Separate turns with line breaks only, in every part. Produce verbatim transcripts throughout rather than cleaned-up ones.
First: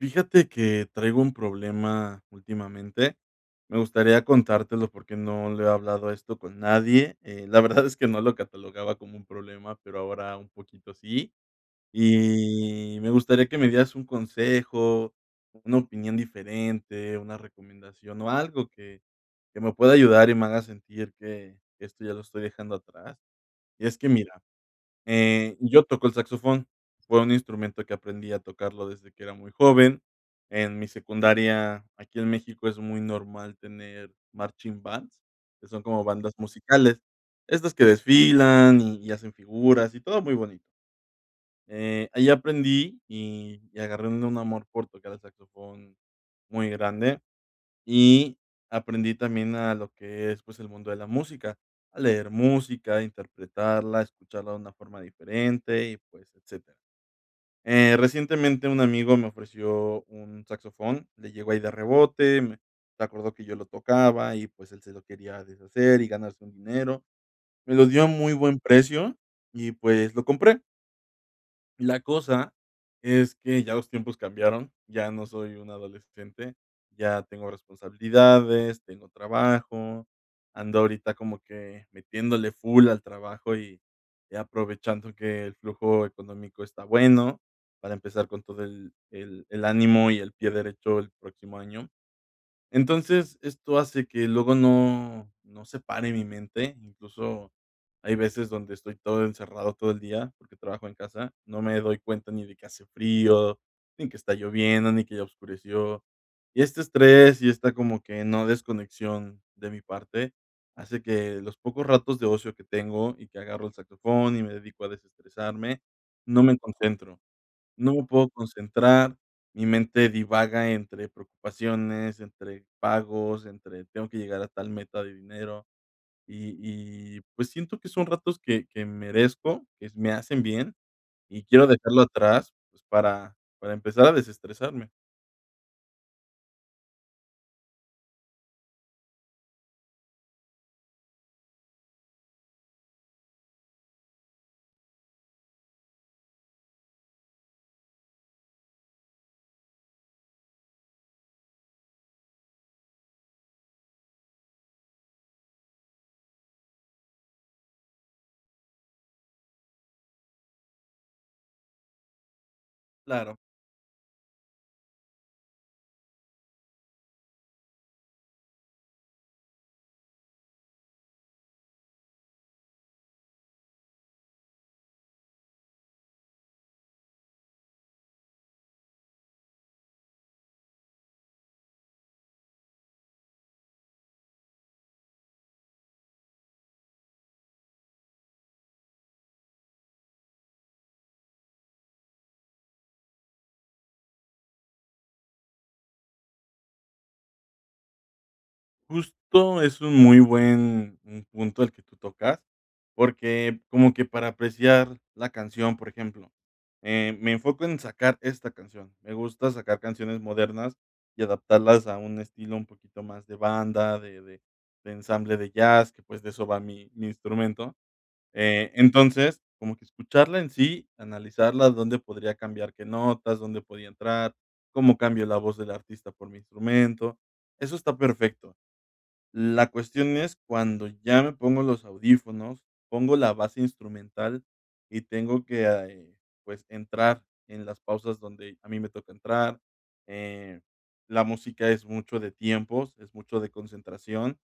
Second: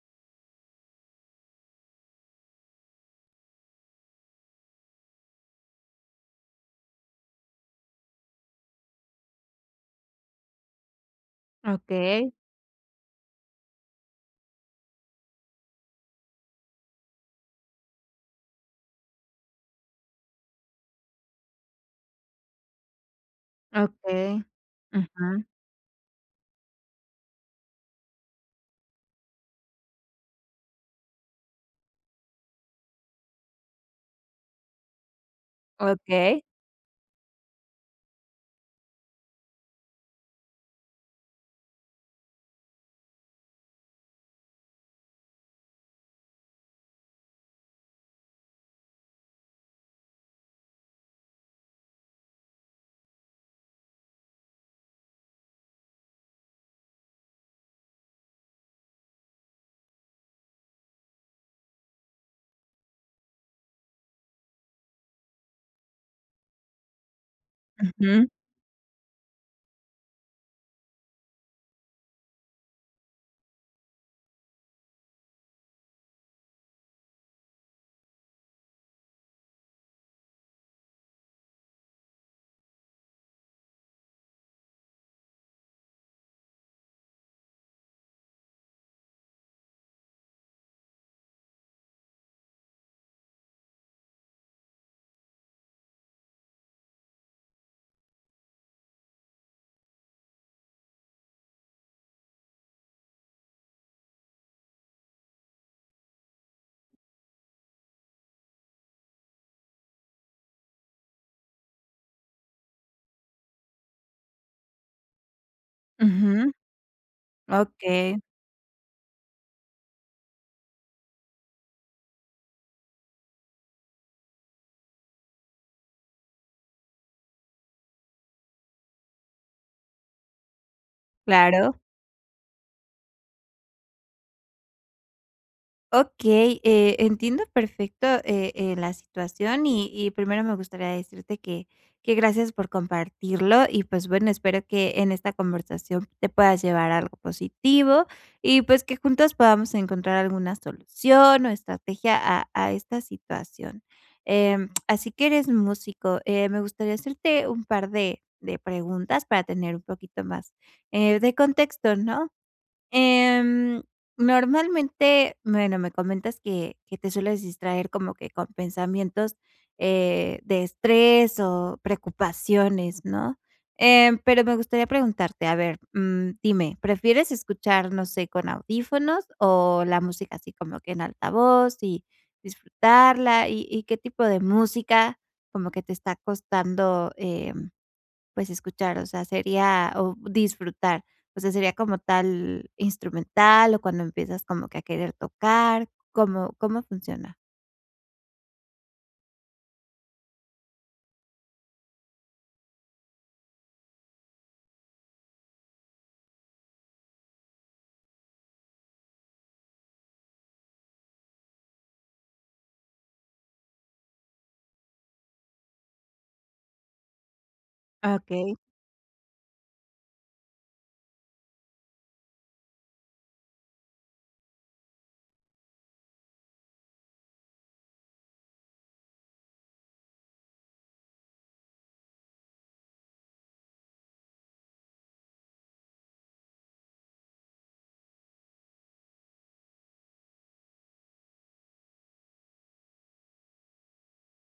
Fíjate que traigo un problema últimamente. Me gustaría contártelo porque, no lo he hablado esto con nadie, eh, la verdad es que no lo catalogaba como un problema, pero ahora un poquito sí,
Okey.
y me gustaría que me dieras un consejo, una opinión diferente, una recomendación o algo que que me pueda ayudar y me haga sentir que esto ya lo estoy dejando atrás. Y es que mira,
Okey, ujú.
eh, yo toco el saxofón. Fue un instrumento que aprendí a tocarlo desde que era muy joven, en mi secundaria. Aquí en México es muy normal tener marching bands, que son como bandas
Okey.
musicales, estas que desfilan y hacen figuras y todo muy bonito. Eh, ahí aprendí y y agarré un un amor por tocar el saxofón muy grande, y aprendí también a lo que es, pues, el mundo de la música, a leer música, interpretarla, escucharla de una forma diferente y, pues, etcétera. Eh, recientemente un amigo me ofreció un saxofón, le llegó ahí de rebote, me se acordó que yo lo tocaba y pues, él se lo quería deshacer y ganarse un dinero. Me lo dio a
Ujú.
muy buen precio y pues, lo compré. La cosa es que ya los tiempos cambiaron, ya no soy un adolescente, ya tengo responsabilidades, tengo trabajo, ando ahorita como que metiéndole full al trabajo y aprovechando que el flujo económico está bueno, para empezar con todo el el el ánimo y el pie derecho el próximo año. Entonces, esto hace que luego no no se pare mi mente. Incluso, hay veces donde estoy todo encerrado todo el día, porque trabajo en casa, no me doy cuenta, ni de que hace frío, ni que está lloviendo ni que ya oscureció y este estrés y esta como que no desconexión de mi parte, hace que los pocos ratos de ocio que tengo y que agarro el saxofón y me dedico a desestresarme, no
Ujú.
me concentro, no me
Okey.
puedo concentrar, mi mente divaga entre preocupaciones, entre pagos, entre "Tengo que llegar a tal meta de dinero", y y pues, siento que son ratos que que merezco, que s me hacen bien y quiero
Claro.
dejarlo atrás, pues, para para empezar a desestresarme.
Okey, eh, entiendo perfecto, eh eh, la situación. Y y primero, me gustaría decirte que que, gracias por compartirlo, y pues, bueno, espero que en esta conversación, te puedas llevar algo positivo, y pues, que juntos podamos encontrar alguna solución o estrategia a a esta situación. Eh, así que eres músico. Eh, me gustaría hacerte un par de de preguntas, para tener un poquito más, eh, de contexto, ¿no?
Claro.
Em, normalmente Bueno, me comentas que que te sueles distraer, como que con pensamientos, eh, de estrés o preocupaciones, ¿no? Eh, pero me gustaría preguntarte, a ver, mm, dime, ¿prefieres escuchar, no sé, con audífonos? O la música así como que, en altavoz y disfrutarla. Y y, ¿qué tipo de música, como que te está costando, em, pues, escuchar? O sea, sería O disfrutar. O sea, ¿sería como tal, instrumental, o cuando empiezas como que, a querer tocar? ¿Cómo cómo funciona?
Justo es un muy buen punto el que tú tocas, porque como que para apreciar la canción, por ejemplo, eh, me enfoco en sacar esta canción. Me gusta sacar canciones modernas y adaptarlas a un estilo un poquito más de banda, de de de ensamble de jazz, que, pues, de eso va mi mi instrumento.
Okey.
Entonces, como que escucharla en sí, analizarla, ¿dónde podría cambiar qué notas? ¿Dónde podía entrar? ¿Cómo cambio la voz de la artista por mi instrumento? Eso está perfecto. La cuestión es cuando ya me pongo los audífonos, pongo la base instrumental y tengo que, pues, entrar en las pausas donde a mí me toca entrar, eh, la música es mucho de tiempos, es mucho de concentración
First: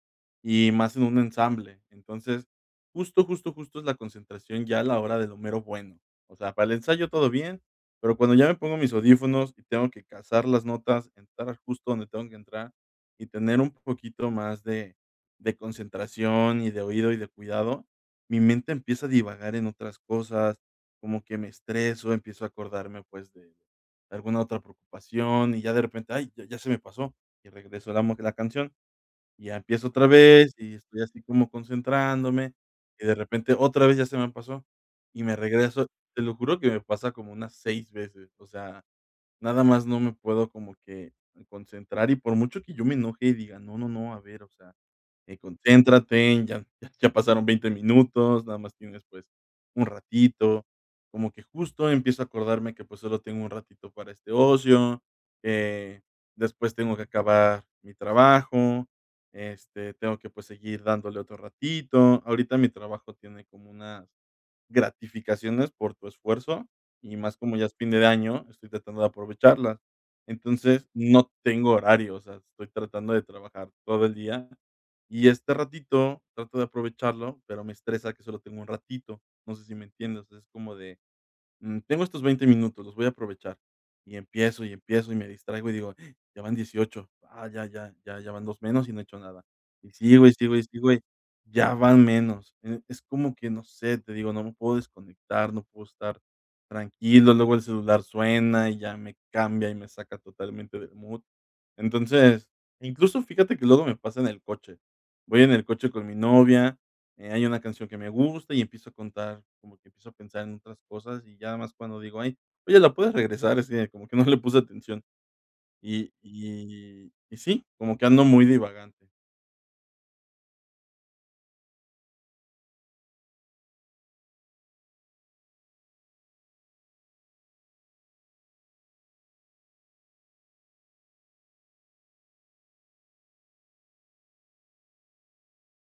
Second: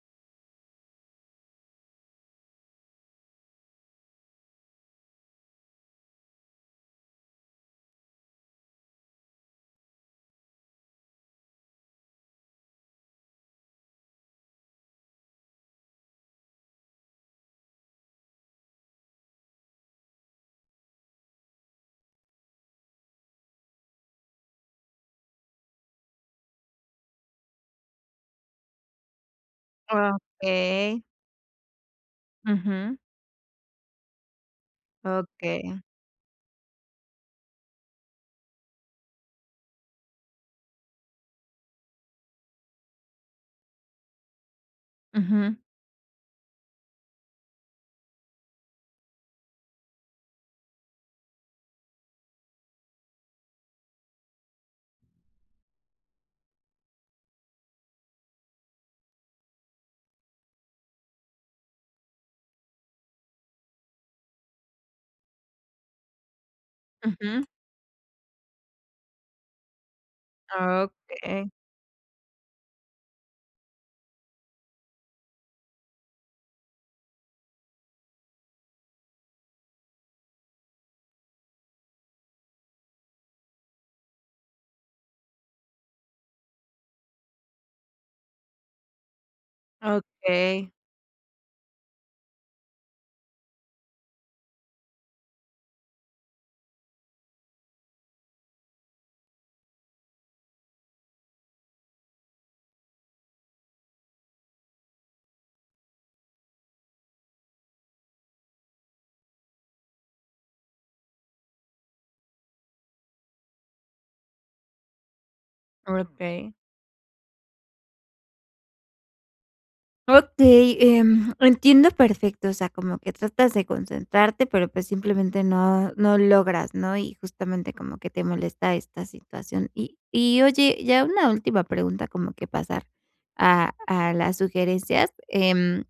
y más en un ensamble. Entonces justo justo justo es la concentración ya a la hora del mero bueno, o sea, para el ensayo todo bien, pero cuando ya me pongo mis audífonos y tengo que cazar las notas, entrar justo donde tengo que entrar y tener un poquito más de de concentración y de oído y de cuidado, mi mente empieza a divagar en otras cosas, como que me estreso, empiezo a acordarme, pues, de alguna otra preocupación y ya de repente, ¡ay!, ya se me pasó y regreso la la canción y ya empiezo otra vez y estoy
Okey.
así como concentrándome
Ujú.
y de repente otra vez ya se me pasó y me
Okey.
regreso. Te lo juro que me pasa como unas seis veces, o sea, nada más no me puedo como que concentrar y por mucho que yo me enoje y diga: "No no no, a ver, o sea, eh,
Ujú.
concéntrate ya ya pasaron veinte minutos, nada más tienes, pues, un ratito", como que justo empiezo a acordarme que, pues, solo tengo un ratito para este ocio, eh, después tengo que acabar mi trabajo, este, tengo que, pues, seguir dándole otro ratito. Ahorita mi trabajo tiene como unas gratificaciones por tu esfuerzo y más
Ujú.
como ya es fin de año, estoy tratando de aprovecharlas, entonces no
Okey.
tengo horario, o sea, estoy tratando de trabajar todo el día y este ratito trato de aprovecharlo, pero me estresa que solo tengo un ratito. No sé si me entiendes. Es como de, mm, tengo estos veinte minutos, los voy a aprovechar y empiezo y empiezo y me distraigo y digo: "Ya van diez y ocho ah, ya ya ya ya van dos menos y no he hecho nada", y sigo, y sigo, y
Okey.
sigo y ya van menos, es como que no sé, te digo, no me puedo desconectar, no puedo estar tranquilo. Luego el celular suena y ya me cambia y me saca totalmente del mood. Entonces, incluso, fíjate que luego me pasa en el coche, voy en el coche con mi novia, eh, hay una canción que me gusta y empiezo a contar, como que empiezo a pensar en otras cosas y ya más cuando digo: "Ay, oye, la puedes regresar, es como que no le puse atención", y
Okey.
y y sí, como que ando muy divagante.
Okey, em, entiendo perfecto, o sea, como que tratas de concentrarte, pero pues simplemente no no logras, ¿no?, y justamente como que te molesta esta situación, y y oye, ya una última pregunta, como que pasar a a las sugerencias, em,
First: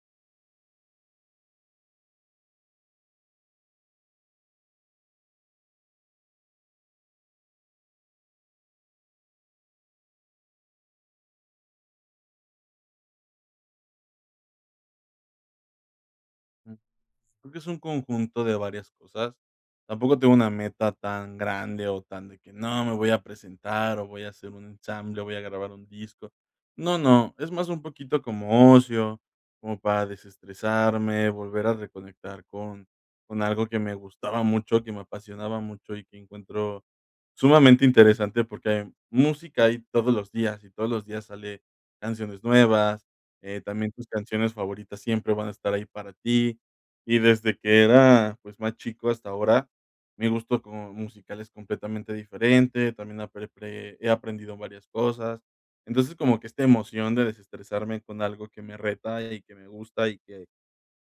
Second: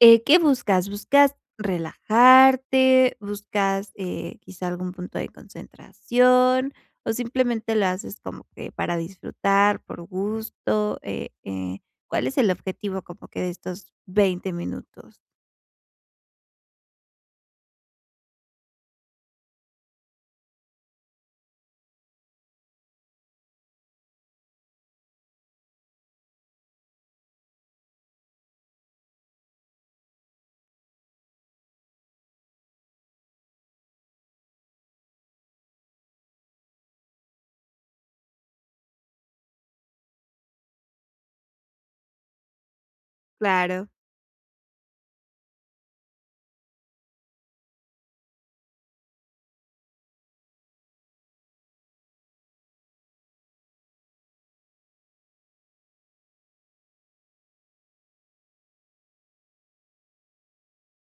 eh, ¿qué buscas? ¿Buscas relajarte, buscas, eh, quizás algún punto de concentración o simplemente lo haces como que para disfrutar por gusto?, eh eh, ¿cuál es el objetivo como que de estos veinte minutos?
Es un conjunto de varias cosas, tampoco tengo una meta tan grande o tan de que: "No me voy a presentar o voy a hacer un ensamble o voy a grabar un disco". No no, es más un poquito como ocio, como para desestresarme, volver a reconectar con con algo que me gustaba mucho, que me apasionaba mucho y que encuentro sumamente interesante porque hay música ahí todos los días y todos los días sale canciones nuevas, eh,
Claro.
también tus canciones favoritas siempre van a estar ahí para ti, y desde que era, pues, más chico hasta ahora, mi gusto como musical es completamente diferente, también apre he aprendido varias cosas. Entonces, como que esta emoción de desestresarme con algo que me reta y que me gusta y que,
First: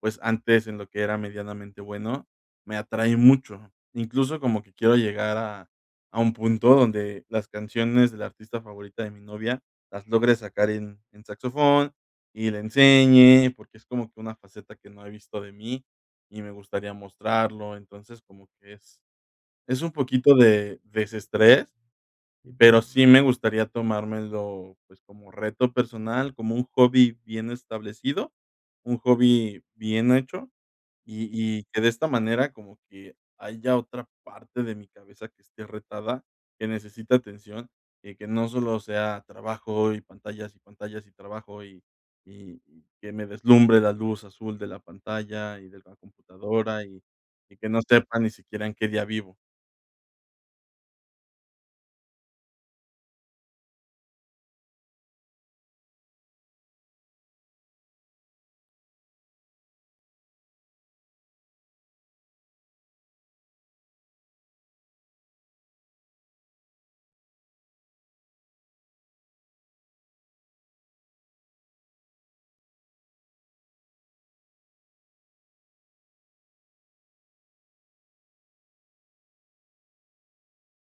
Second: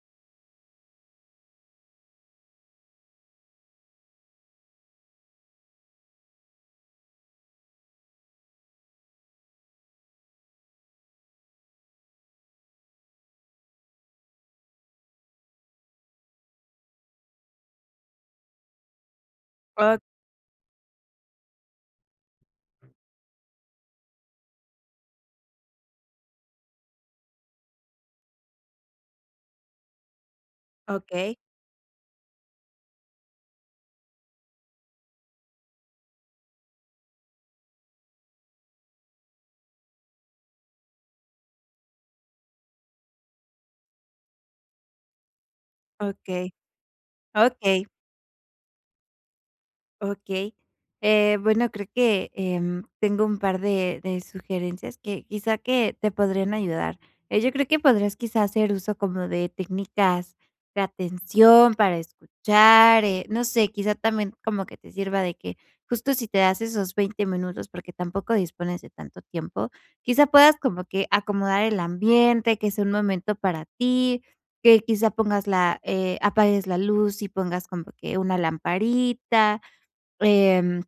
pues, antes, en lo que era medianamente bueno, me atrae mucho, incluso como que quiero llegar a a un punto donde las canciones de la artista favorita de mi novia las logre sacar en en saxofón y le enseñe, porque es como que una faceta que no he visto de mí y me gustaría mostrarlo. Entonces, como que es es un poquito de desestrés. Pero sí me gustaría tomármelo, pues como reto personal, como un hobby bien establecido, un hobby bien hecho y
Okey.
y que de esta manera, como que haya otra parte de mi cabeza que esté retada, que necesita atención y que no solo sea trabajo y pantallas y pantallas y trabajo y y y que me deslumbre la luz azul de la pantalla y de la
Okey.
computadora y y que no
Okey.
sepa ni siquiera en qué día vivo.
Okey, eh, bueno, creo que, em, tengo un par de de sugerencias que, quizá, que te podrían ayudar. Eh, yo creo que podrás, quizás, hacer uso como de técnicas de atención para escuchar, eh, no sé, quizá también como que te sirva de que, justo, si te das esos veinte minutos porque tampoco dispones de tanto tiempo, quizá, puedas como que acomodar el ambiente que sea un momento para ti, que quizá pongas la, eh, apagues la luz y pongas como que una lamparita. Em,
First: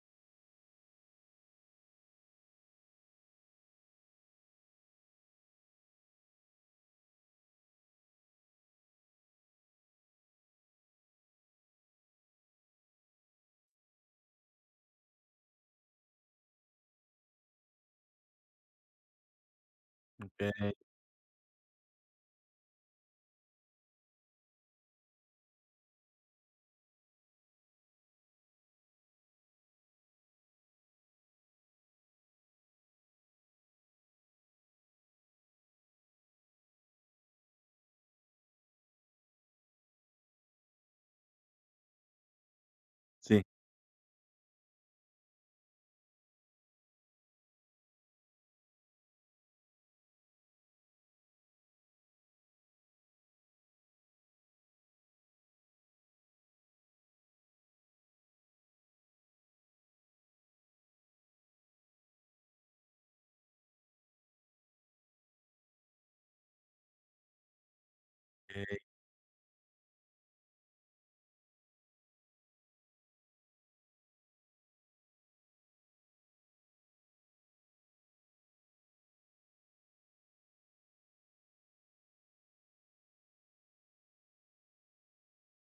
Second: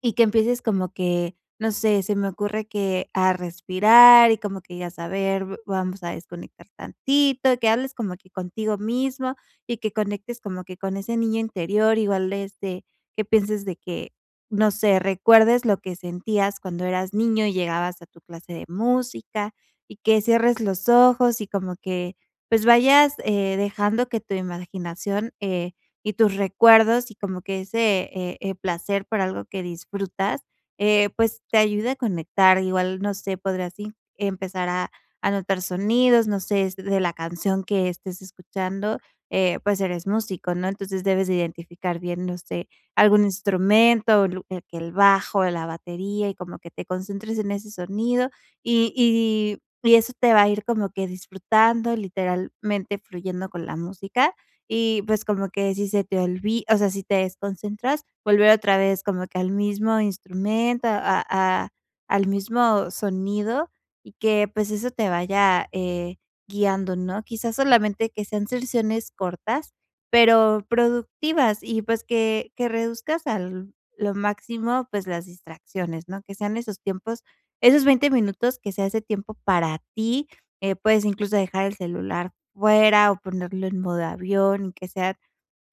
y que empieces como que, no sé, se me ocurre, que a respirar y como que, y a saber v vamos a desconectar tantito, que hables como que contigo mismo y que conectes como que con ese niño interior, igual, este, que pienses de que, no sé, recuerdes lo que sentías cuando eras niño y llegabas a tu clase de música y que cierres
Okey.
los ojos y como que pues, vayas, eh, dejando que tu imaginación, eh, y tus recuerdos y como que ese, eh eh, placer por algo que disfrutas, eh, pues, te ayuda a conectar igual, no sé, podrías i empezar a a notar sonidos, no sé, s de la canción que estés escuchando, eh, pues eres músico, ¿no?, entonces, debes de identificar bien, no sé, algún
Sí.
instrumento, lu eh, que el bajo, la batería y como que te concentres en ese sonido y y y eso te va a ir como que disfrutando literalmente fluyendo con la música y pues como que si se te olvi o sea, si te desconcentras, volver otra vez, como que al mismo instrumento, a a al mismo sonido y que pues, eso te vaya, eh, guiando, ¿no? Quizás, solamente que sean
Okey.
selsiones cortas, pero productivas y pues, que que reduzcas al lo máximo, pues, las distracciones, ¿no?, que sean esos tiempos, esos veinte minutos que sea ese tiempo para ti, eh, puedes incluso dejar el celular fuera o ponerlo en modo avión y que sea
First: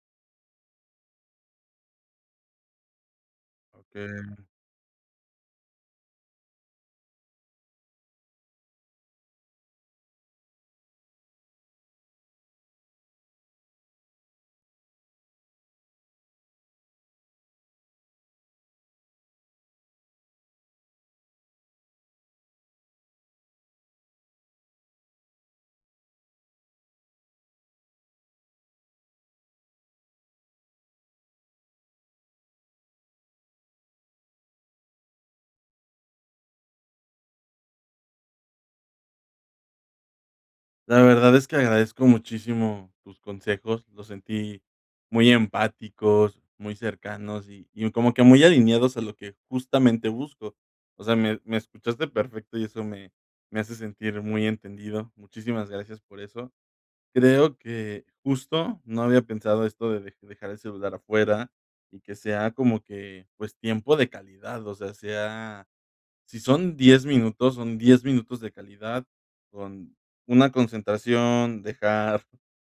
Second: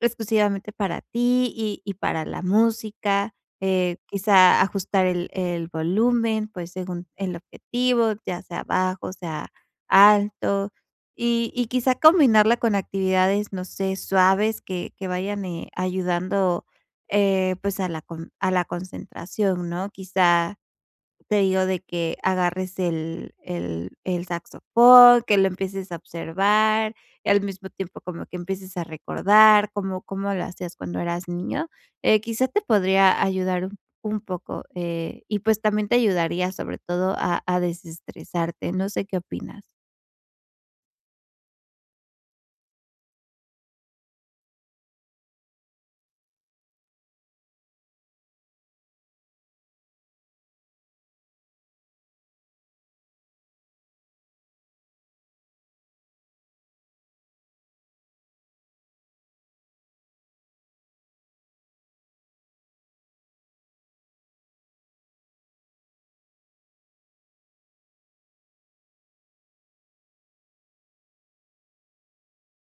exclusivamente para ti y y para la música. Eh,
Okey.
quizá, ajustar el el volumen, pues, según el objetivo, ya sea bajo, sea alto y y quizá combinarla con actividades, no sé, suaves que que vayan, eh, ayudando, eh, pues, a la con a la concentración, ¿no? Quizá, te digo de que agarres el el el saxofón, que lo empieces a observar, al mismo tiempo como que empieces a recordar cómo cómo lo hacías cuando eras niño, eh, quizás te podría ayudar un un poco, eh, y pues también, te ayudaría sobre todo a a desestresarte, no sé, ¿qué opinas?
La verdad es que agradezco muchísimo tus consejos. Los sentí muy empáticos, muy cercanos y y como que muy alineados a lo que justamente busco. O sea, me me escuchaste perfecto y eso me me hace sentir muy entendido. Muchísimas gracias por eso. Creo que justo no había pensado esto de de dejar el celular afuera y que sea como que, pues, tiempo de calidad, o sea, sea si son diez minutos, son diez minutos de calidad con una concentración, dejar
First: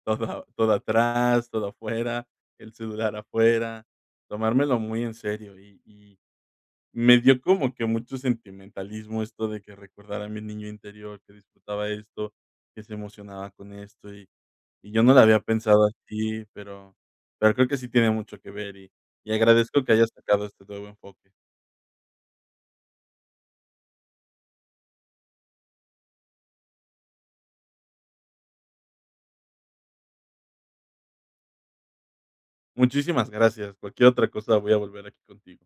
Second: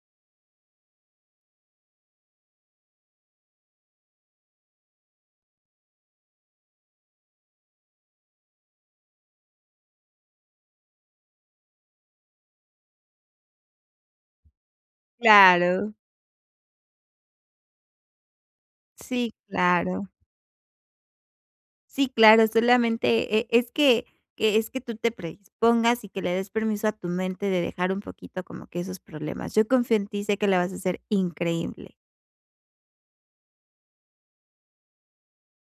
todo todo atrás, todo afuera, el celular afuera, tomármelo muy en serio y y me dio como que mucho sentimentalismo, esto de que recordara a mi niño interior que disfrutaba esto, que se emocionaba con esto y y yo no lo había pensado
Claro.
así, pero pero creo que sí tiene mucho que ver y y
Sí,
agradezco que
claro.
hayas sacado este nuevo enfoque.
Sí, claro. Solamente, eh, es que que es que tú te predispongas y que le des permiso a tu mente de dejar un poquito como que esos problemas. Yo confío en ti y sé que lo vas a ser increíble.
Muchísimas gracias. Cualquier otra cosa, voy a volver aquí contigo.